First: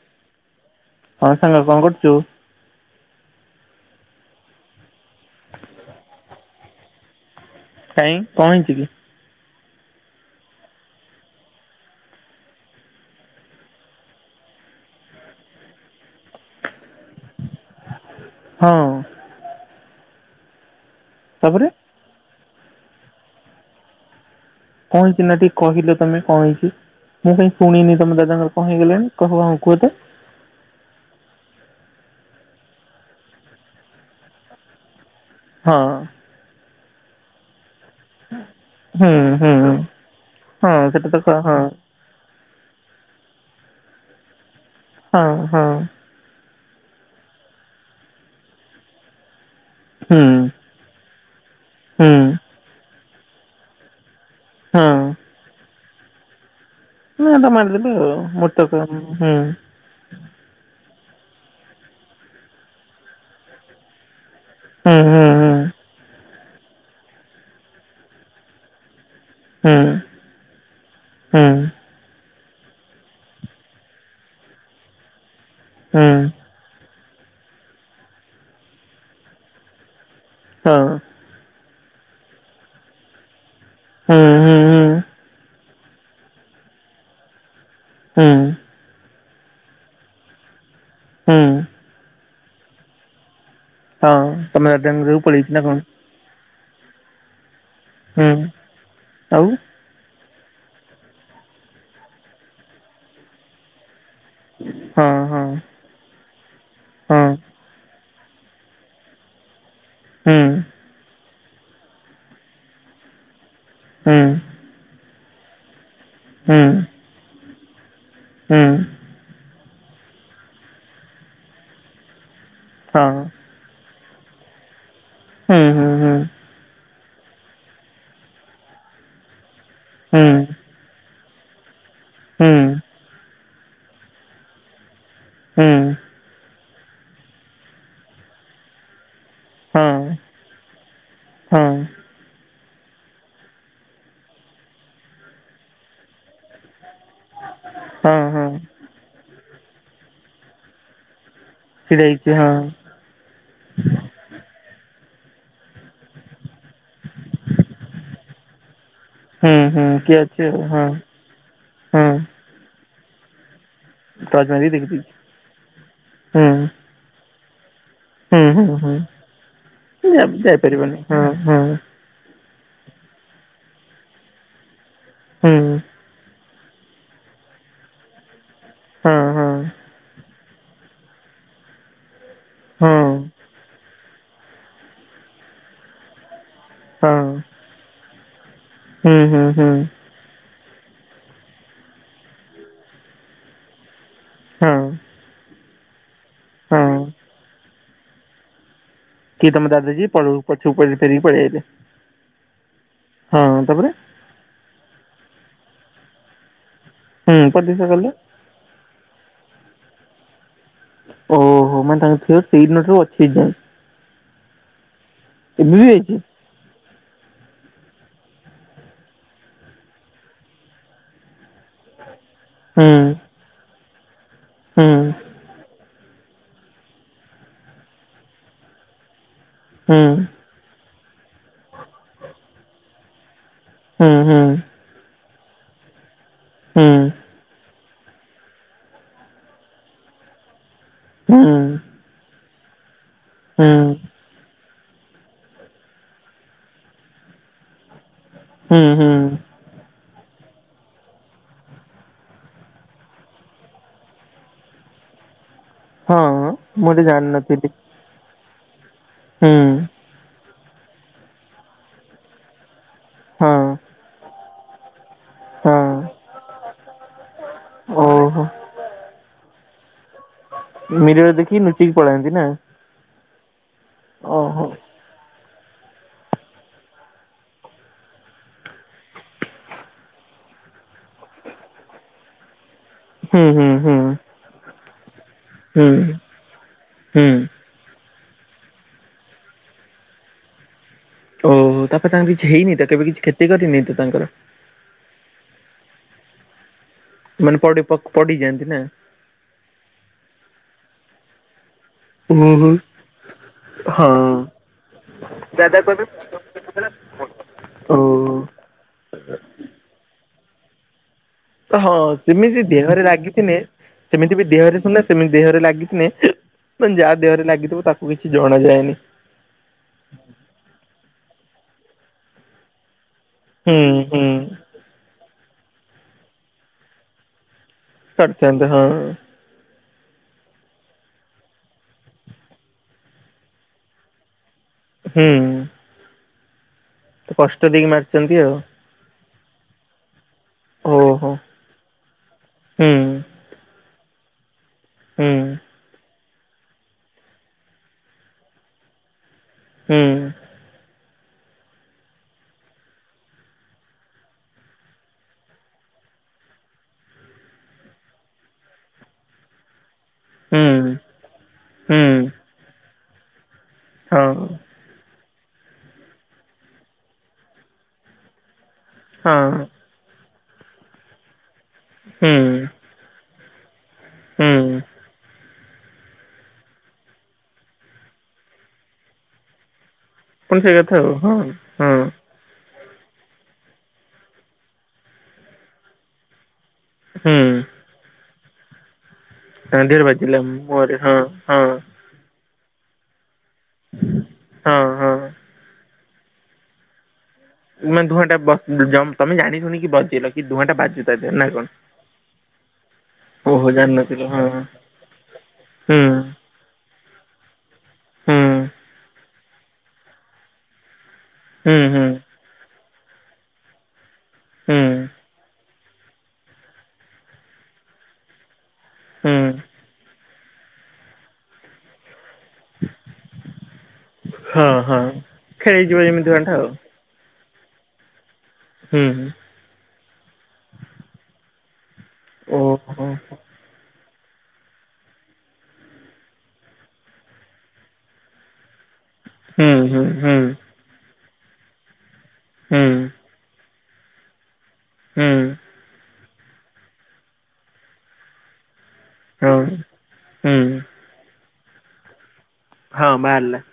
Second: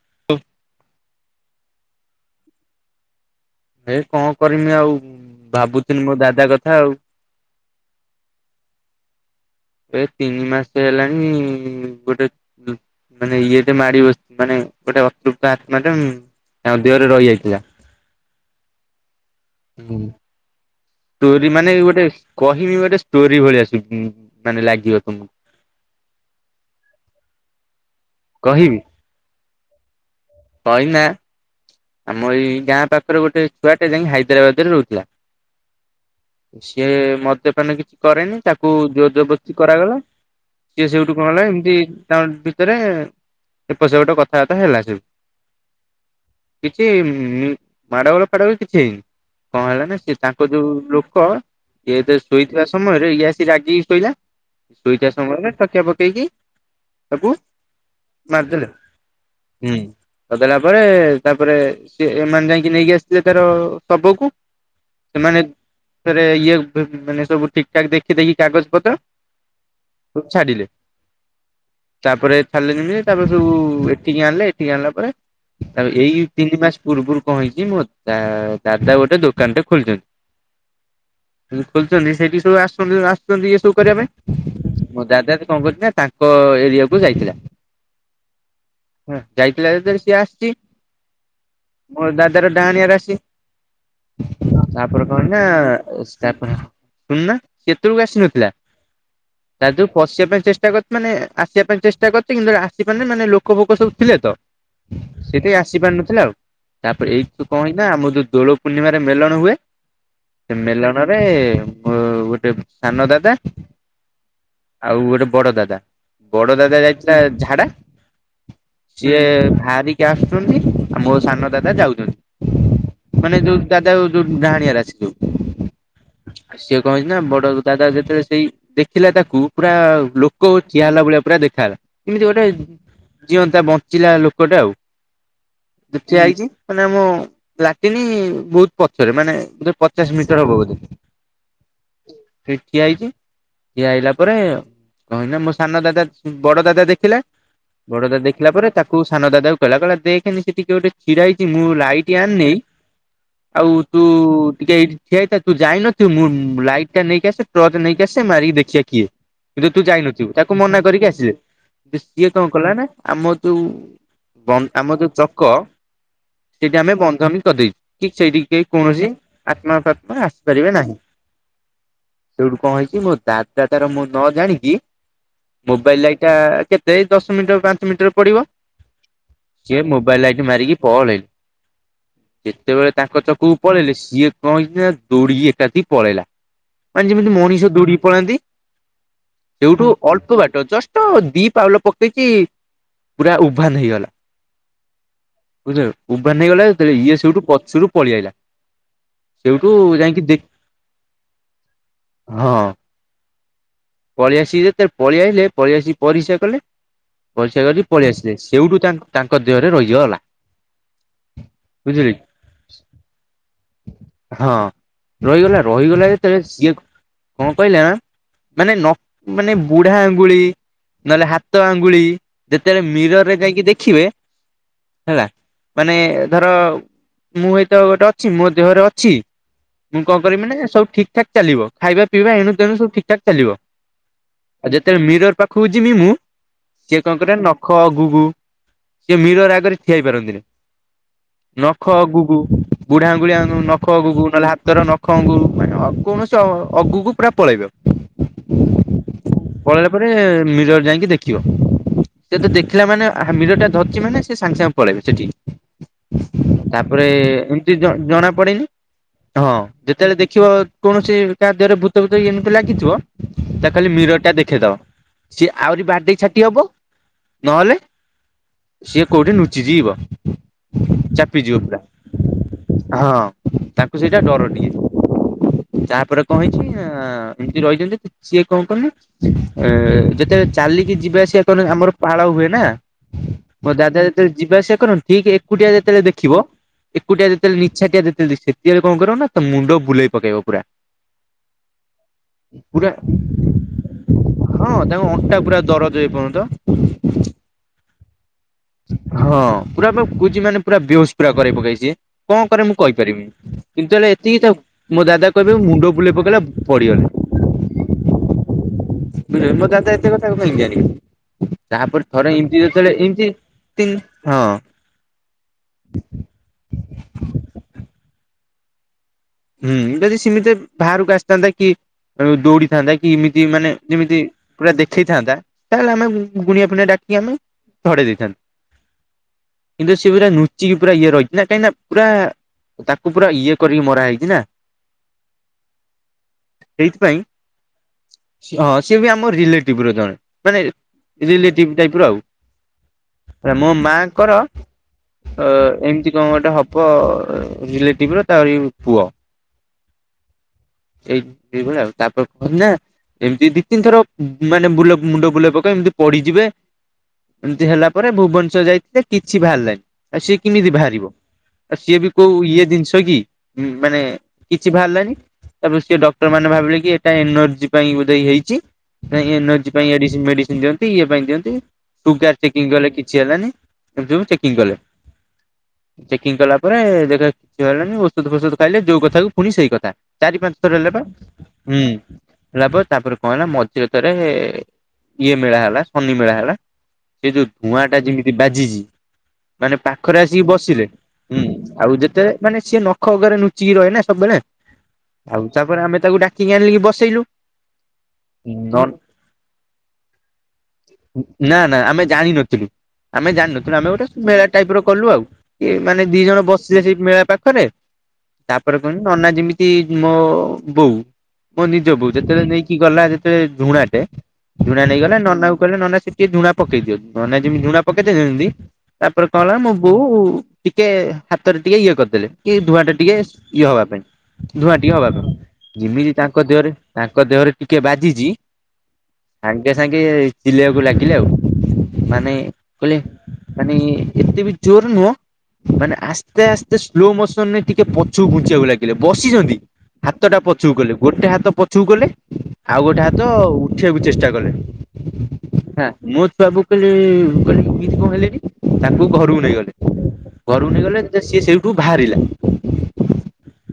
[unintelligible] ହଁ ସାଙ୍ଗ କଣ କରୁଛୁ? ଏ କଣ କରିମି ଆଉ ଭାବୁଥିଲି ମୋ ଦାଦା କଥା ଆଉ। କାଇଁ କଣ ହେଇଚି କି? ଏ ତିନି ମାସ ହେଲାଣି ଗୋଟେ ମାନେ ଇଏଟେ ମାଡି ବସି ମାନେ ଗୋଟେ ଅତୃପ୍ତ ଆତ୍ମା ଟା ତାଙ୍କ ଦେହରେ ରହିଯାଇଥିଲା। ହଁ। ହୁଁ ଷ୍ଟୋରି ତାପରେ ମାନେ ଗୋଟେ କହମି ଗୋଟେ ଷ୍ଟୋରି ଭଳିଆ ଶୁ କଣ ହୋଇଥିଲା କି କହିଲ ତମେ କଣ ହେଇଚି। ମୁଁ କାଇ ଶୁଣିନି ତମ ଦାଦା ଙ୍କର କହିବି ହେଇଗଲେଣି କହ କୁହତ କହିନା ଆମ ଏଇ ଗାଁ ପାଖରେ ଗୋଟେ ଛୁଆଟେ ଯାଇ ହାଇଦ୍ରାବାଦ ରେ ରହୁଥିଲା। ହଁ। ସିଏ ମଦ୍ୟପାନ କିଛି କରେନି ତାକୁ ଜର ହୁଁ ହୁଁ ଜରବସ୍ତି କରାଗଲା। ହଁ ସିଏ ସେଟା ତ ସେଇଠୁ କଣ କ- ହେଲା ହଁ ଏମିତି ତା ଭିତରେ ଏପ ସେ ଗୋଟେ କଥାବାର୍ତ୍ତା ହେଲା ସେଠୁ ହଁ ହଁ। କିଛି ମାଡ଼ଗୋଳ ଫାଡଗୋଳ କିଛି ହେଇନି କଣ ହେଲା ନା ସେ ହୁଁ ତାଙ୍କ ଯୋଉ ଲୋକ ଇଏ ହୁଁ ଶୋଇଥିବା ସମୟରେ ଇଏ ଆସି ରାଗିକି ଶୋଇଲା। ହଁ ଶୋଇଥିବା ସମୟରେ ତକିଆ ପକେଇକି [unintelligible] ତାକୁ ମାରିଦେଲେ ମାରିଦେଲେ ମୃତକ ହୁଁ। ହୁଁ। କରିଦେଲା ପରେ ତାପରେ ସିଏ ଏମାନେ ଯାଇକି ନେଇକି ଆସିଥିଲେ ତାର ଶବକୁ। ହୁଁ ହୁଁ। ମାନେ ହୁଁ ରେ ଇଏ ମାନେ ସବୁ ଠିକ୍ ଠାକ ଦେଖି ଦେଖି କାଗଜ ପତ୍ର। ହୁଁ। ଛାଡ଼ିଲେ। ହୁଁ। ତାପରେ ଛାଡ଼ିଲେ ଯେମିତି ତାପରେ ସବୁ ଏଠିକି ଆଣିଲେ ଏଠିକି ଆଣିଲା ପରେ ତାପ ହୁଁ ଏଇ ତିନି ମାସ ପୂର୍ବରୁ କଣ ହେଇଛି ମୋ ଦାଦା ଗୋଟେ ଦୋକାନଟେ ଖୋଲିଛନ୍ତି। ହଁ। ଖୋଲିଛନ୍ତି ସେଇଠି ସବୁ ଆସୁଚନ୍ତି ଆସୁଚନ୍ତି ଇଏ ସବୁ କରିବା ହୁଁ ପାଇଁ। ହୁଁ ମୋ ଦାଦା କଣ କରୁଛି ନା ତା ଙ୍କ ଏରିଆକୁୁ ଯାଇଥିଲା। ହୁଁ। ହଁ ଯାଇଥିଲା ଯେତେବେଳେ ସିଏ ଆସିଚି। ହୁଁ। ମୋର ଦାଦାର ଡାହାଣଆର ରାସି ତମ ଦାଦାଙ୍କ ତାପରେ ଘରକୁ କଣ ପଳେଇଛି ନା ହେଇଚିନା ଶୁଣୁନା ସେତବେଳକୁ ହୁଁ ଆସିନଥିଲା ଆଉ ତା ଦେହକୁ ପସିବା ପାଇଁ ଚେଷ୍ଟା କରି ମାନେ ଆସିବା ପାଇଁ ଚେଷ୍ଟା କରିଚି କିନ୍ତୁ ଆସିପାରିନି ମାନେ ଲୋକ ଫୋକ ସବୁ ଥିଲେ ତ ହଁ ହଁ ସେଠି ଆସି ପାରନଥିଲା ତାପରେ ହଁ ଏଇଠୁ କଣଇ ନା ଆମର ଯୋଉ ଦୋଳ ପୂର୍ଣିମାରେ ମେଳଣ ହୁଏ। ହୁଁ। ମେଲଣ ରେ ମୋ ଗୋଟେ ସାନ ଦାଦା ହୁଁ ଆଉ ଗୋଟେ ବଡ ଦାଦା ବଡ ହୁଁ ଦାଦା ଯାଇଥିଲା ଝାଡା। ହୁଁ ସିଏ ବାହାରିକି ଆସୁଛନ୍ତି ଆଉ ମୋ ସାନ ଦାଦା ହଁ ଯାଉଚନ୍ତି। ମାନେ ଯୋଉ ଦାଦା ଯୋଉ ଡାହାଣିଆ ରାଶି ଯୋଉ। ହୁଁ ହୁଁ ହୁଁ ସିଏ କଁ ହେଇଚିନା ବଡ ଦାଦା ଯେତେବେଳେ ସେଇ ଦେଖିଲା ତାକୁ ପୁରା ହୁଁ ଲୋକ ଠିଆ ହେଲା ଭଳିଆ ପୁରା ଦେଖାହେଲା। ଏମିତି ହୁଁ ଗୋଟେ ହୁଁ ଜିଅନ୍ତା ବଞ୍ଚିଲା ଲୋକଟେ ଆଉ। ଠିଆ ହେଇଚି ମାନେ ଆମ ଲାଟିନି ବହୁତ ପଛରେ ମାନେ ହଁ ବୋଧେ ହଁ ପଚାଶ ମିଟର ହବ ବୋଧେ? ସେଇଟି ଠିଆ ହେଇଚି। ଇଏ ଆଇଲା ପରେ କହିନା ମୋ ସାନ ଦାଦା ବଡ ଦାଦା ଦେଖିଲା। ବଡଦାଦ ହଁ ହଁ ଦେଖିଲା ପରେ ତାକୁ ସାନ ଦାଦାକୁ କହିଲା କଇଲା ଦେଖେନି ସେଟି କିଏ ଗୋଟେ ଛିଡା ହେଇଛି ମୁଁ ଛିଡ଼ା ଲାଇଟି ହେଇଛି ହଁ ଆଣିନେଇଁ ଆଉ ତୁ ଟିକେ ଏଇଠି ଠିଆ ହେଇଥା ତୁ ଯାଇନଥିବୁ ମୁଁ ଲାଇଟ୍ ଟା ନେଇକି ଆସେ ଟ୍ରଚ ନେଇକି ଆସେ ମାରିକି ଦେଖିବା କିଏ ହୁଁ କିନ୍ତୁ ହୁଁ ତୁ କିଏ ଯାଇନଥିବୁ ଅଛି ଆଉ ତାକୁ ହଁ ମନା କରିକି ଆସିଲେ ଯେ ହଁ ସିଏ କଁ କଲା ନା ଆମ ଯୋଉ ବନ୍ [unintelligible] ଆମ ଯୋଉ ଚକ ହୁଁ ସେଠି ଆମେ ବନ୍ଧମି କରିଦେଇଚୁ। ଠିକ ହୁଁ ସେଇଠିକି କେହି ହୁଁ ହୁଁ କୌଣସି ଆତ୍ମା ଫାତ୍ମା ଆସିପାରିବେ ନାହିଁ। ଯାଇପାରିବନି ହଁ ହଁ ସେଉଠୁ କଁ ହେଇଛି ମୋ ଦାଦା ତାର ମୁଁ ନ ଜାଣିକି ହୁଁ ମୋବାଇଲ ଲାଇଟା କେ ସେଇ ଦଶ ମିଟର ପାଞ୍ଚ ମିଟର ପଡ଼ିବ। ହଁ ହଁ ସିଏ ମୋବାଇଲ ଲାଇଟ ମାରିିକି ପଳେଇ ଯେତେବେଳେ ହଁ ତାଙ୍କ ଚଛକକୁ ପଳେଇଲେ ସିଏ କଁ ହେଇଚିନା ଦୌଡ଼ିକି ଏକାଠି ପଳେଇଲା। ମାନେ ହଁ ଯେମିତି ମଣିଷ ଦୌଡିକି ପଳାନ୍ତି। ହୁଁ ହୁଁ ହୁଁ ଏଉଠୁ ଅଳ୍ପ ବାଟ ଜଷ୍ଟ ଦି ପାଉଲ ପକେଇଚି ପୁରା ଉଭାନ ହେଇଗଲା। ହଁ ବୁଝିଲ ଉଭାନ ହେଇଗଲା ହଁ ଯେତେବେଳେ ଇଏ ସେଇଠୁ ପଛରୁ ପଳିଆଇଲା। କିଏ ତମ ଦାଦା ଯିଏ ପ ପଛୁକୁ ଫେରେ ଫେରିକି ପଳି ଆଇଲେ ହଁ ତାପରେ ପଳି ଆସିକି ଯେତେ ପଳିଆଇଲେ ପଳିଆସିକି ପରିସ୍ରା କଲେ। ହୁଁ ପରିସ୍ରା ପ୍ରତିଷ୍ଠା କରିକି କଲେ ପଳେଇ ଆସିଲେ ସେଇଠୁ ତାଙ୍କ ତାଙ୍କ ଦେହରେ ରହିଗଲା। ଓହୋ ମାନେ ବୁଝିଲେ କି ତାଙ୍କ ଝିଅ ସେଇ ଦିନଠୁ ଅଛି ଏଯାଏଁ। ହଁ ରହିଗଲା ଏବେ ବି ରହିଗଲା ଅଛି ଯେତେବେଳେ ସିଏ କଁ କହିଲା ନାଁ ମାନେ ନ ମାନେ ବୁଢା ଆଙ୍ଗୁଳି ନହେଲେ ହାତ ଆଙ୍ଗୁଳି ଯେତେବେଳେ ହୁଁ ମିରର ରେ ଯାଇକି ଦେଖିବେ ହୁଁ ହେଲା। ମାନେ ଧର ମୁଁ ଏଇତ ଗୋଟେ ଅଛି ମୋ ଦେହରେ ଅଛି। ହୁଁ ହୁଁ ମୁଁ କଣ କରିବି ନା ସବୁ ଠିକ ଠାକ ଚାଲିବ ଖାଇବା ପିଇବା ଏଣୁ ତେଣୁ ସବୁ ଠିକ ଠାକ ଚାଲିବ। ହୁଁ ହୁଁ। ଆଉ ଯେତେବେଳେ ମିରର ପାଖକୁ ଯିବି ମୁଁ ସିଏ ହୁଁ କଁ କରେ ନଖ୍ ଖ ଅଗୁକୁ ସିଏ ମିରର ଆଗରେ ଠିଆ ହେଇ ପାରନ୍ତିନି। ହୁଁ ନଖ ଅଗୁକୁ ବୁଢା ଆଙ୍ଗୁଳିଆ ନଖ ହୁଁ ଅଗୁକୁ ନହେଲେ ହା ତର ନଖ ଅଙ୍ଗୁକୁ ମାନେ କୌଣସି ଅ ଅଗକୁ ପୁରା ପଳେଇବ। ହୁଁ ହୁଁ। ପଳେଇଲା ପରେ ମିରର ଯାଇକି ଦେଖିବ। ସେ ତ ଦେଖିଲା ମାନେ ମିରର ଟା ଧରଛି ମାନେ ସେ ସାଙ୍ଗେ ସାଙ୍ଗେ ପଳେଇବେ ସେଠିକି। ହଁ ମୁଁ ଏଟା ତାପରେ ଜାଣିନଥିଲି ଏମିତି ଜ ଜଣା ପଡେନି ହୁଁ ହଁ। ଯେତେବେଳେ ଦେଖିବ କୌଣସି କାହା ଦେହରେ ଭୂତ ଫୁତ ଏମିତି ଲାଗିଥିବ ହଁ ତା ଖାଲି ମିରରଟା ଦେଖ୍ ଖେଇଦବ ସିଏ ହଁ ଆହୁରି ବାଡେଇ ଛାଟି ହବ। ନହେଲେ ଓହୋ ସିଏ କୋଉଠି ନୁଚି ଯିବ। ମିରର ଚାପିଯିବ ଦେଖିକି ପୁରା ଲୁଚିକି ପଳାନ୍ତି ନା ହଁ ତାଙ୍କୁ ସେଇଟା ଡର ଓହୋ ଟିକେ। ତାପରେ କଣ ହେଇଛି ନା ଏମିତି ରହିଛନ୍ତି। ସିଏ କଣ କହନି ଯେତେବେଳେ ଚାଲିକି ଯିବା ଆସିବା କରନ୍ତିଁ ଆମର ପାଳ ହୁଏ ନା। ହୁଁ ହୁଁ ମୋ ହୁଁ ଦାଦା ଯେତେବେଳେ ଯିବା ଆସିବା କରନ୍ତି ଠିକ୍ ଏକୁଟିଆ ହୁଁ ଯେତେବେଳେ ଦେଖିବ ଏକୁଟିଆ ହୁଁ ଯେତେବେଳେ ନିଛାଟିଆ ଯେତେବେଳେ ଦେଖି ସେତେବେଳେ କଣ କରିବ ନା ତା ମୁଣ୍ଡ ବୁଲେଇ ପକେଇବ ପୁରା। ଓ ହୁ ତାପରେ ତାଙ୍କର କିଛି ହେଇନି ତ ପୁରା କେବେ କିଛି କ୍ଷତି କରିନି ତ ତାଙ୍କର? ହଁ ତାଙ୍କ ଅଣ୍ଟା ପୁରା ଦରଜ ଏ ପର୍ଯ୍ୟନ୍ତ। ମାନେ ପଡି ପଡିଯାଆନ୍ତି ନା। ହଁ ପୁରା ପା କହୁଛି ମାନେ ପୁରା ବେହୁସ୍ ପୁରା କରେଇପକେ ସେ କଣ କରେ ଓହୋ ମୁଁ କହିପାରିବିନି। କିନ୍ତୁ ହେଲେ ହଁ ଏତିକି ଥାଉ ମୋ ଦାଦା କହିବେ ମୁଣ୍ଡ ବୁଲେଇ ପକେଇଲା ପଡିଗଲି। ଓ ହୋ। ମୋ ଦାଦା ଏତେ କଥା କେମିତି ଜାଣିବେ। ହଁ ତାପରେ ଥରେ ଏମିତି ସେମିତି ଯେତେବେଳେ ଦେହରେ ଏମିତି ଲାଗିଥିଲେେ ତିନି ସେମିତି ବି ହଁ ଦେହରେ ଶୁନ ସେମିତି ଦେହରେ ଲାଗିଥିନେ ମାନେ ଯାହା ଦେହରେ ଲାଗିଥିବ ତାକୁ କିଛି ଜଣା ଯାଏନି। ହୁଁ ଯଦି ସେମିତି ବାହାରକୁ ଆସିଥାନ୍ତା କି ଦୌଡିଥାନ୍ତା କି ଏମିତି ମାନେ ହୁଁ ଯେମିତି ହୁଁ ପୁରା ଦେଖେଇଥାନ୍ତା, ତାହେଲେ ଆମେ ଗୁଣିଆ ଫୁଣିଆ ଡାକି ଆମେ ଝଡେଇ ଦେଇଥାନ୍ତୁ। କରିଥାନ୍ତେ ହଁ କିନ୍ତୁ ସେ ପୁରା ଲୁଚିକି ପୁରା ଇଏ ରହିଛି ନା କାହିଁକିନା ପୁରା ତାକୁ ପୁରା ଇଏ କରିକି ମରା ହେଇ ଛିନା। ହୁଁ। ସେଇଥିପାଇଁ କଷ୍ଟ ଦେଇକି ମାରିଛନ୍ତି ଆଉ ହଁ ସିଏ ବି ଆମ ରିଲେଟିଭ ର ଜଣେ। ମାନେ ଓହୋ ରିଲେଟିଭ ଟାଇପ ର ହୁଁ ଆଉ ମୋ ମା ଙ୍କର ହୁଁ ଅ ଏମିତି କଣ ଗୋଟେ ହବ ରିଲେଟିଭ ର ତାରି ପୁଅ। ହୁଁ। ଏଇ ଏଇବଳି ଆଉ ତାପରେ କୁହନ୍ତି ନା ଏମିତି ଦି ତିନି ଥର ମାନେ ବୁଲ ମୁଣ୍ଡ ବୁଲେଇ ପକେଇ ଏମିତି ପଡିଯିବେ ଏମିତି ହେଲା ପରେ ଭୁବନେଶ୍ଵର ଯାଇଥିଲେ କିଛି ବାହାରିଲାନି। ସିଏ ହୁଁ କିମିତି ବାହାରିବ ଆଉ ସିଏ ହୁଁ ବି କୋଉ ଇଏ ଜିନିଷ କି? ହୁଁ ମାନେ ହଁ କିଛି ବାହାରିଲାନି। ତାପରେ ସିଏ ଡକ୍ଟର ମାନେ ଭାବିଲେ କି ଏଟା ଏନର୍ଜି ପାଇଁ ବୋଧେ ଇଏ ହେଇଛି। ଜାଇଁ ହଁ ଏନର୍ଜି ପାଇଁ ଏଡିସିନ୍ ମେଡିସିନ ଦିଅନ୍ତି ଇଏ ପାଇଁ ଦିଅନ୍ତି ହୁଁ ସୁଗାର ଚେକିଙ୍ଗ କଲେ କିଛି ହେଲାନି। ଏମିତି ସବୁ ଚେକିଙ୍ଗ କଲେ ହୁଁ ଚେକିଙ୍ଗ କଲା ପରେ ଦେଖିଲା କୁ କିଛି ବାହାରିଲାନି ଓ ଔଷଦ୍ ଫ୍ୟୈଷଦ୍ ଖାଇଲେ ଯୋଉ କଥା କ ପୁଣି ସେଇ କଥା ଚାରି ପୁଣି ପାଞ୍ଚ ସେଇ ଥର ହେଲେ କଥା ପା। ଆଉ ହଁ ହଁ ହେଲା ପରେ ତାପରେ କଣ ହେଲା‌ ମଧିରେ ଥରେ ଇଏ ମେଳା ହେଲା ଶନି ମେଳା ହେଲା ସେ ଯୋଉ ହୁଁ ଧୂଆଁ ଟା ଯେମିତି ବାଜିଚି ମାନେ ଦେହରେ ପାଖରେ ବାଜିଲା ଆସିକି ବସିଲେ ମୁହଁରେ ହଁ ହଁ ଆଉ ଯେତେ ମାନେ ସିଏ ନଖ ଅଗରେ ଲୁଚିକି ରହେ ନା ସବୁବେଳେ। ହଁ ହଁ। ଆଉ ତା ପରେ ଆମେ ତାକୁ ଡାକିକି ଆନ୍ଲିକି ବସେଇଲୁ। ମାନେ ଧୂଆଁ ଟା ବ ନ ତମେ ଜାଣି ଶୁଣିକି ବଜେଇଲ କି ଧୂଆଁ ଟା ବାଜୁ ତା ଦେହ ନା ନା ଆମେ ଜାଣିିନଥିଲୁ। ଆମେ ଓହୋ ଜାଣିନଥିଲୁ ଆମେ ଗୋଟେ ଜାଣିନଥିଲ ମେଳା ଟାଇପ ହଁ ର କଲୁ ଆଉ କି ହୁଁ ମାନେ ଦି ଜଣ ବସିଲେ ସେଇ ମେଳା ପାଖରେ ହୁଁ ତାପରେ କୁହନ୍ତି ନନା ଯେମିତି [unintelligible] ମୋ ବୋଉ ମୋ ହୁଁ ନିଜ ହୁଁ ବୋଉ ଯେତେବେଳେ ନେଇକି ଗଲା ଯେତେବେଳେ ଝୁଣାଟେ ହୁଁ ଝୁଣା ନେଇଗଲା। ନନା କୁ କହିଲେ ନନା ଟିକେ ଝୁଣା ପକେଇ ଦିଅ ନନା ଯେମିତି ଝୁଣା ପକେଇଦେଲେ ଯେମିତି ତାପରେ କଣ ହେଲା ହୁଁ ମୋ ବୋଉ ଟିକେ ହାତରେ ଟିକେ ଇଏ କରିଦେଲେ। କି ଧୂଆଁ ଟା ଟିକେ ଇଏ ହବା ପାଇଁ ହଁ ଧୂଆଁ ଟିକେ ହଁ ହବା ପାଇଁ ଖେଳିଯିବ ଯେମିତି ତାଙ୍କ ଧୂଆଁ ଟା ଆଉ ଦେହରେ ତାଙ୍କ ଦେହରେ ଟିକେ ବାଜିଛି। ହୁଁ ହୁଁ ସାଙ୍ଗେ ସାଙ୍ଗେ ଚିଲେଇବାକୁ ଲାଗିଲେ ଆଉ ମାନେ କହିଲେ ଓହୋ ମାନେ ଏତେ ବି ଜୋର ନୁହଁ। ମାନେ ଆସ୍ତେ ଆସ୍ତେ ସ୍ଲୋ ମୋ ତମେ [unintelligible] ଟିକେ ପଛକୁ ଘୁଞ୍ଚିବାକୁ ଲାଗିଲେ ବସିଛନ୍ତି ହୁଁ ହୁଁ ହୁଁ ହାତଟା ପଛକୁ କଲେ। ଗୋଟେ ହାତ ପଛକୁ କଲେ ହୁଁ ଆଉ ଗୋଟେ ହାତ ଉଠେଇବାକୁ ଚେଷ୍ଟା କଲେ। ହୁଁ ହଁ ମୁଁ ବାବୁ [unintelligible] କହିଲି ଏମିତି କଣ [unintelligible] ହେଲେଣି? ତାଙ୍କୁ [unintelligible] ଘରକୁ ହଁ ନେଇଗଲେ। ହୁଁ ଘରକୁ ହଁ ନେଇଗଲେ ସି ଏ ସେଇଠୁ ବାହାରିଲା। ହଁ ବାହାରିଲା।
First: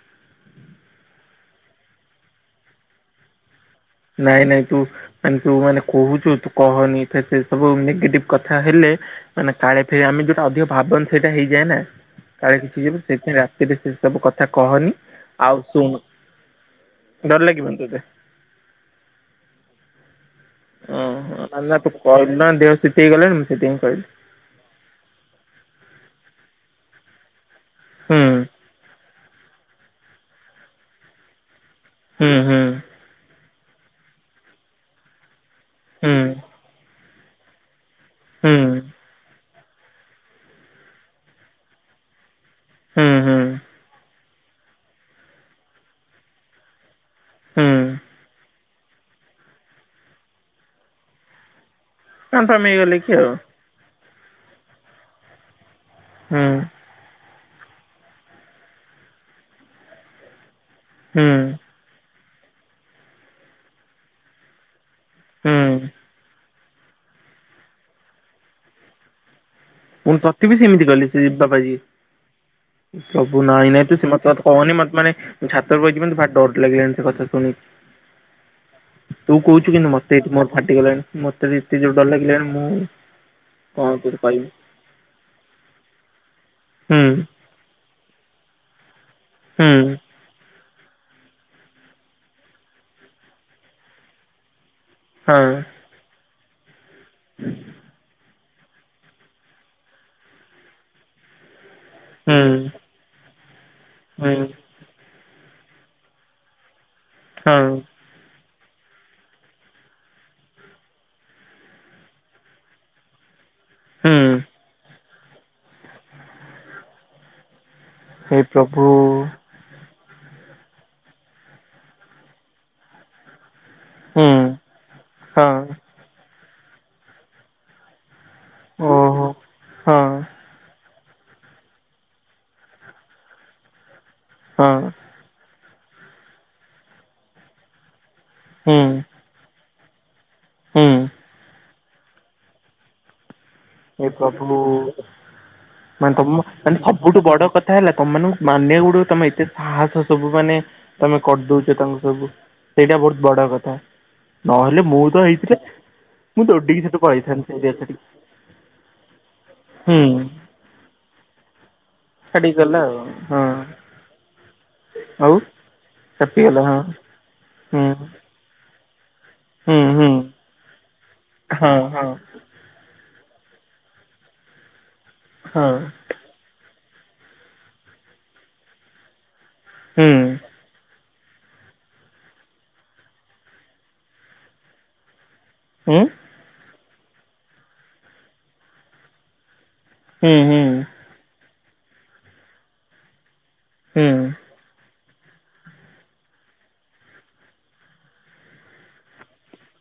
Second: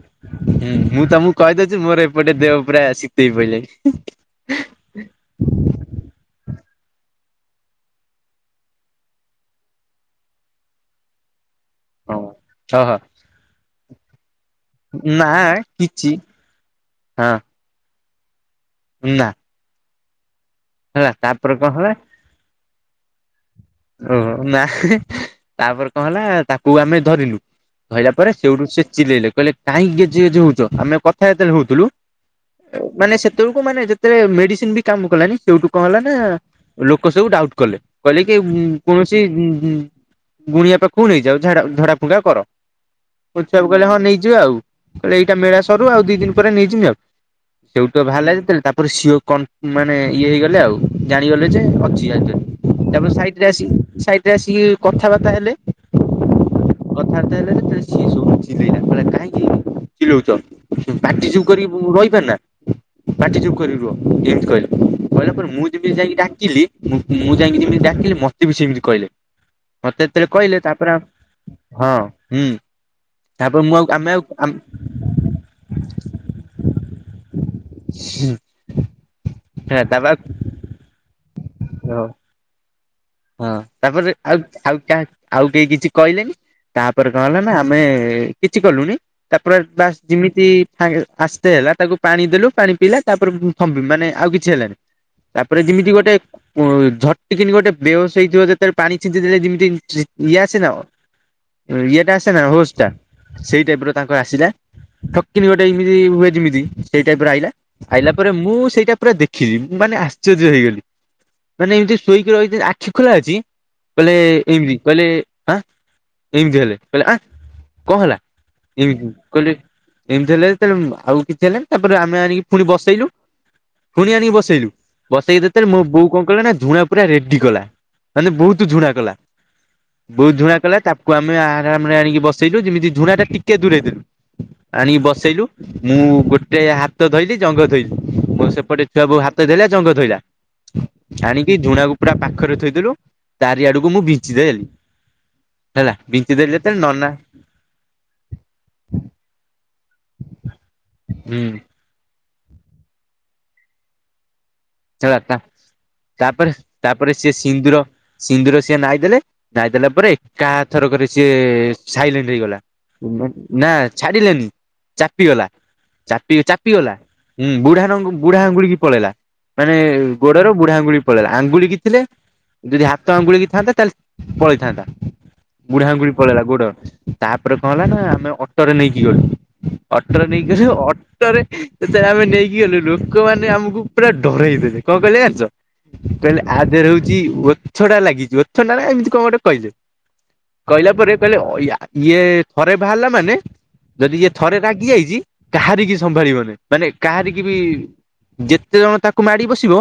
ହୁଁ ମୁଁ ତମକୁ କହିଦଉଛି ମୋର ଏପଟେ ଦେହ ପୁରା ଶିତେଇ ପଇ ଲାଣି। [unintelligible] ନାଇଁ ନାଇଁ ତୁ ମାନେ ତୁ ମାନେ କହୁଛୁ ତୁ କହନି ଏ ସେ ସବୁ ନେଗେଟିଭ୍ କଥା ହେଲେ ମାନେ କାଳେ ସେ ଆମେ ଯଉଟା ଅଧିକ ଭାବନ୍ତି ସେଇଟା ହେଇଯାଏ ନା କାଳେ କିଛି ଓହ ହେଲେ ସେଇଥିପାଇଁ ଏବେ ସେ ସବୁ କଥା କହନି ନା ଆଉ ଶୁଣ କିଛି ଡର ଲାଗିବ ନି ତତେ ହୁଁ ନା ଓହୋ ହେଲା ତାପରେ ନା କଣ ନା ତୁ ହେଲା କହିଲୁ ନା ଦେହ ସିତେଇ ଗଲାଣି ମୁଁ ସେଥିି [unintelligible] ପାଇଁ କହିଲି? ଓ ନା [unintelligible] ତାପରେ କଣ ହେଲା ତାକୁ ଆମେ ଧରିଲୁ। ଧଇଲା ପରେ ହୁଁ ସେଇଠୁ ସେ ଚିଲେଇଲେ କହିଲେ କାହିଁକି ଗେଜେ ଗେଜେ ହଉଛ। ଆମେ କଥା ଯେତେବେଳେ ହଉଥିଲୁ ହୁଁ ହୁଁ ମାନେ ସେତେବେଳକୁ ମାନେ ଯେତେବେଳେ ମେଡିସିନ ବି କାମ କଲାନି ସେଠୁ କଣ ହେଲା ନା! ହୁଁ ଲୋକ ସବୁ ଡାଉଟ୍ କଲେ। [inaudible] ହୁଁ କୌଣସି ଉ ଗୁଣିଆ ପାଖକୁ ନେଇଯାଅ ଝ ଡ଼ [unintelligible] ଝଡ଼ା ଫୁକା କର। ହୁଁ ହୁଁ ଉତ୍ସବ କହିଲେ ହଁ ନେଇଯିବା ଆଉ କହିଲେ ଏଇଟା ମେଳା ସରୁ ଆଉ ଦି ଦିନ ପରେ ନେଇ ଯିମି [inaudible] ଆଉ ହୁଁ ସେଉଠୁ [inaudible] ତ ବାହାରିଲା ଯେତେବେଳେ ତାପରେ [unintelligible] ମାନେ ଇଏ ହେଇଗଲେ ଆଉ ଜାଣିଗଲେ ଯେ ଅଛି ୟା ଦେ [unintelligible] ତାପରେ ସାଇଟ୍ ରେ ଆସି ସାଇଟ୍ ରେ ଆସିକି କଥାବାର୍ତ୍ତା ହେଲେ। ହୁଁ। [unintelligible] କଥାବାର୍ତ୍ତା ହେଲେ ସେତେବେଳେ ସିଏ ସୁଦ [unintelligible] ଚିଲେଇଲା [unintelligible] କାହିଁକି ଚିଲଉଛ ହୁଁ ପାଟି ଚୁପ୍ କରି ରହିପାରିଲା। ପାଟିଚୁପ୍ କରି ରୁହ। ଏମିତି କହିଲେ କହିଲା ପରେ ହୁଁ ମୁଁ ଯେମିତି ଯାଇକି ଡ଼ାକିଲି ମୁଁ ଯାଇକି ଯେମିତି ଡ଼ାକିଲି। ମତେ ବି ସେମିତି କହିଲେ ମତେ ପୁଣି ଯେତେବେଳେ ତୋତେ ବି କହିଲେ ସେମିତି ତାପରେ କଲେ ସେ ବାବାଜୀ ହଁ ହୁଁ ସବୁ ତାପରେ ନାଇଁ ମୁଁ ଆଉ ନାଇଁ ତୁ ସେ ଆମେ ଆଉ କଥା ଆମେ କହନି ମତେ ମାନେ ଛାତଉପରେ [unintelligible] ବଇଚି [unintelligible] ଭାରି ଡ଼ର ଲାଗିଲାଣି ତୋ କଥା ଶୁଣିି କି? [unintelligible] ତୁ କହୁଛୁ ହେଲା କିନ୍ତୁ ତାପ ମତେ ଏଠି ମୋର ଫାଟିଗଲାଣି ମତେ ଏତେ ଯୋରରେ ହଁ ଡ଼ର ଲାଗିଲାଣି ମୁଁ ହଁ କଣ ତାପରେ ତୋତେ ଆଉ କହିବି ଆଉ କାହା ଆଉ କେହି କିଛି କହିଲେନି ତାପରେ କଣ ହୁଁ ହେଲା ନା! ଆମେ କିଛି କଲୁନି ତାପରେ ବା ହୁଁ [unintelligible] ଯେମିତି [unintelligible] ଆସ୍ତେ ହେଲା ତାକୁ ପାଣି ଦେଲୁ ପାଣି ପିଇଲା ତାପରେ ମାନେ ଆଉ କିଛି ହେଲାନି। ହଁ ତାପରେ ଯେମିତି ଗୋଟେ ଉ [unintelligible] ଝଟ୍ କି ଣି ଗୋଟେ [unintelligible] ଯେତେବେଳେ ପାଣି ଛି ଚି ଦେଲେ ଯିମିତି [unintelligible] [unintelligible] ଆସେ ନା ହୋସ ହୁଁ ଟା ସେଇ ଟାଇପ୍ ର ତାଙ୍କର ଆସିଲା। ହୁଁ ଠକ୍ [unintelligible] ନି ଗୋଟେ ଏମିତି ହୁଏ ଯିମିତି ସେଇ ଟାଇପ ଆଇଲା ହଁ ଆଇ ମୁଁ ସେଇଟା ପୁରା ଦେଖିଲି ମୁଁ ମାନେ ଆଶ୍ଚର୍ଯ୍ୟ ହେଇଗଲି ମାନେ ଏମିତି ଶୋଇକି ରହି ଖଠ ଖୋଲା ଅଛି କହିଲେ ହୁଁ ଏମିତି କହିଲେ ହଁ ଏମିତି ହେଲେ କହିଲେ ଆ କଣ ହେଲା ହେ ପ୍ରଭୁ ଏମତି କହିଲେ ଏମିତି ହେଲେଲେ ଆଉ କିଛି ହେଲେଣିି ତାପରେ ଆମେ ଆଣିକି ପୁଣି ବସେଇଲୁ ଶୁଣି ହୁଁ ଆଣିକି ବସେଇଲୁ ବସେଇକି ହଁ ଦେତେବେଳେ ମୋ ବୋଉ କଣ କଲେ ନା ଝୁଣା ପୁରା ରେଡି କଲା ମାନେ ବହୁତ ଝୁଣା କଲା ଓହୋ ହଁ ବହୁତ ଝୁଣା କଲା ତା ଆମେ ଆରାମରେ ଆଣିକି ବସେଇଛୁ ଯେମିତି ଝୁଣା ଟା ଟିକେ ଦୂରେୁ ହଁ ଆଣିକି ବସେଇଲୁ ମୁଁ ଗୋଟେ ହାତ ଧୋଇଲି ଜଙ୍ଗ ଧୋଇଲି ମୋ ହୁଁ ସେପଟେ ଛୁଆ ବୋଉ ହାତ ଧୋଇଲା ଜଙ୍ଗ ଥୋଇଲା ହୁଁ ଆଣିକି ଝୁଣାକୁୁ ପୁରା ପାଖରେ ଥୋଇଥିଲୁ ତାରି ଆଡକୁ ମୁଁ ହେ ବିଞ୍ଚିଦଲି ପ୍ରଭୁ ହେଲା ମାନେ ତମ ବିଞ୍ଚିଦଲି ଯେତେ ମାନେ ନନା ସବୁଠୁ ବଡ଼ କଥା ହେଲା ତମ ମାନେ ଗୁଡ ତମେ ଏତେ ସାହସ ସବୁ ମାନେ ତମେ ହୁଁ କରିଦଉଛ ତାଙ୍କୁ ସବୁ ସେଇଟା ବହୁତ ବଡ କଥା ନହେଲେ ମୁଁ ହେଲା ତ ତା ହେଇଥିଲେ ମୁଁ ତାପରେ ଦୌଡିକି ସେଠ ତାପରେ ସିଏ କହିଥାନ୍ତି ସେଇଆ ସିନ୍ଦୁର ସେଠି ସିନ୍ଦୁର ସିଏ ନାଇଁ ଦେଲେ ନାଇଁ ଦେଲା ପରେ କାହା ଥରକରେ ସିଏ ସାଇ ହେଇଗଲା ଛାଡ଼ିକି ଗଲା ଆଉ ନା ଛାଡିଲେନି ହଁ ଆଉ ଚାପିଗଲା ଚାପି ଚାପିଗଲା ଚାପି ହଁ ଗଲା ବୁଢାନଙ୍କୁ ବୁଢା ଆଙ୍ଗୁଳି କି ପଳେଇଲା ମାନେ ହୁଁ ହୁଁ ହୁଁ ଗୋଡର ବୁଢା ଆଙ୍ଗୁଳି ପଳେଇଲା ଆଙ୍ଗୁଳି ହଁ କି ଥିଲେ ହଁ ଯଦି ହାତ ଆଙ୍ଗୁଳିିକ ଥାନ୍ତା ତାହେଲେ ପଳେଇଥାନ୍ତା ହଁ ବୁଢା ଆଙ୍ଗୁଳି ପଳେଇଲା ଗୋଡ ତାପରେ କଣ ହେଲା ନା ଆମେ ଅଟୋରେ ନେଇକି ଗଲୁ ହୁଁ ଅଟୋରେ ନେଇକି ଅଟୋରେ ସେତ ଆମେ ନେଇକି ଗଲୁ ଲୋକମାନୋନେ ଆମକୁ ପୁରା ଡରାଇଦେଥିଲେ କ ଲ ଆାଣିଛ ହୁଁ କହିଲେ ଆଦରେ ହଉଛି ଓଛ ଟା ଲାଗିଛି ଓଛ ଟା ଏମିତି କଣ ଗୋଟେ କହିଲେ ହୁଁ ହୁଁ କହିଲା ପରେ କହିଲେ ଇଏ ଥରେ ବାହାରିଲା ମାନେ ହୁଁ ଯଦି ଯଏ ଥରେ ରାଗି ଯାଇଛି କାହାରିିକି ସମ୍ଭାଳିବନି ମାନେ କାହାରି କିି ବି ଯେତ କେତେ ଜଣ ତାକୁ ମାଡି ବସିବ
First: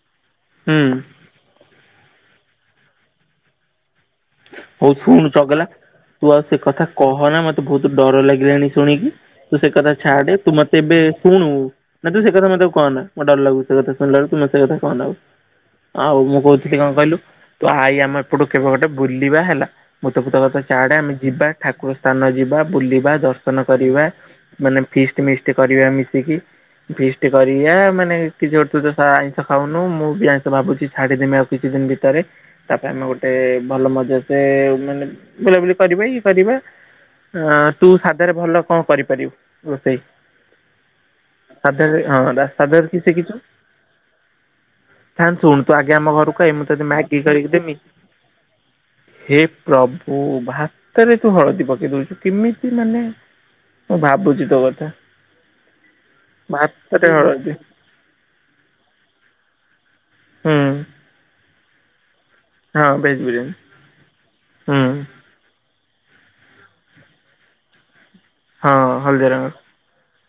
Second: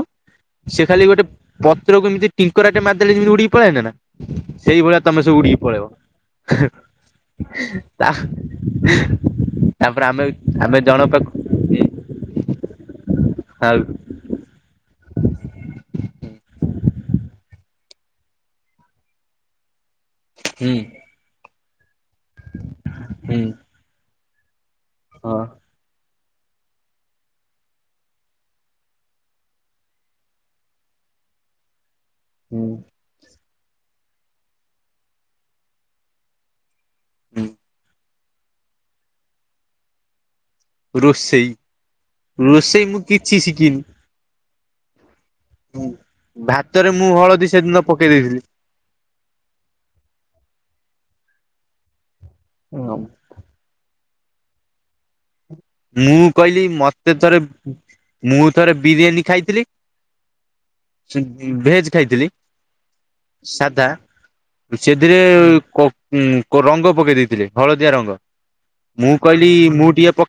ସେ ହୁଁ ଖାଲି ଗୋଟେ ପତ୍ରକୁ ଏମିତି ଟିଙ୍କରାଟେ ମାରଲେ ଯେମିତି ଉଡିକି ପଳେଇନ ନା ହଉ ସେଇଭଳିଆ ତମେ ଶୁଣୁ ସବ ଉଡିକି ଚଗଲା ପଳେଇବ ତୁ ଆଉ ସେ କଥା କହନା ମତେ ବହୁତ ତା ଡର ଲାଗିଲାଣି ଶୁଣିକି ତୁ ସେ କଥା ତାପରେ ଆମେ ଛାଟେ ତୁ ଆମେ ମତେ ଏବେ ଜଣଙ୍କ ପାଖକୁ ଶୁଣୁ ତୁ ସେ କଥା ମତେ କଣ ଡ ଲାଗୁ ଆଉ ସେଥା ଶୁୁ ସେଥା କଣ ଆ ଆଉ ମୁଁ କହୁଥିଲି କଣ କହିଲୁ ତୁ ଆଈ ଆମ ଏପଟୁ କେବେ ଗୋଟେ ବୁଲିବା ହେଲା ମୁତକୁତକଥା ହୁଁ ଚାଡେ ଆମେ ଯିବା ଠାକୁର ସ୍ଥାନ ଯିବା ବୁଲିବା ହୁଁ ଦର୍ଶନ କରିବା ମାନେ ମିିଷ୍ଟ ହଁ ମିଷ୍ଟ କରିବା ମିଶିକି ଫିଷ୍ଟ କର ମାନେ କିଛିୋଟୁ ତ ଆଇଁଷ ଖାଉନୁ ମୁଁ ବି ଆଇଁଷ ଭାବୁଛି ଛାଡିଦମି ଆଉ କିଛି ଦିନିତ ଭିତରେ ହୁଁ ତାପ ଆମେ ଗୋଟେ ଭଲ ମଜା ସେ ମାନେ ବୁଲାବୁଲି କରିବା ଇ କରିବା ହୁଁ ଅ ତୁ ସାଧାରେ ଭଲ କଣ କରିପାରିବୁ ରୋଷେଇ ରୋଷେଇ ସାଧ ହଁ ରୋଷେଇ ସାଧରେ ମୁଁ କି କିଛି ଶିଖିଛୁ ଶିଖିନି। ଶୁ ଆ୍ ଆମ ଘରକୁହାଇ ମୁଁ ତତେ ଭାତରେ ମ୍ୟାଗ ହଳଦୀ ସେଦିନ କରିକିମି ଦେଇଥିଲି [unintelligible] ହେ ପ୍ରଭୁ ଭାତରେ ତୁ ହଳଦୀ ପକେଇ ଦଉଛୁ କେମିତି ମାନେ ମୁଁ ମୁଁ ଭାବୁଛି ତୋ କଥା ମୁଁ କହିଲି ଭାତରେ ମତେ ଥରେ ହଳଦୀ ମୁଁ ଥରେ ବିରିୟାନୀ ଖାଇଥିଲି ହୁଁ ଭେଜ ଖାଇଥିଲି ହଁ ଭେଜ୍ ବିରିୟାନୀ ସାଧା ହୁଁ ସେଥିରେ ଉଁ ରଙ୍ଗ ପକେଇ ଦେଇେଇଥିଲେ ହଳଦିଆ ରଙ୍ଗ ହଁ ମୁଁ ହଳଦିଆ କହିଲି ରଙ୍ଗର ମୁଁ ଟିକେ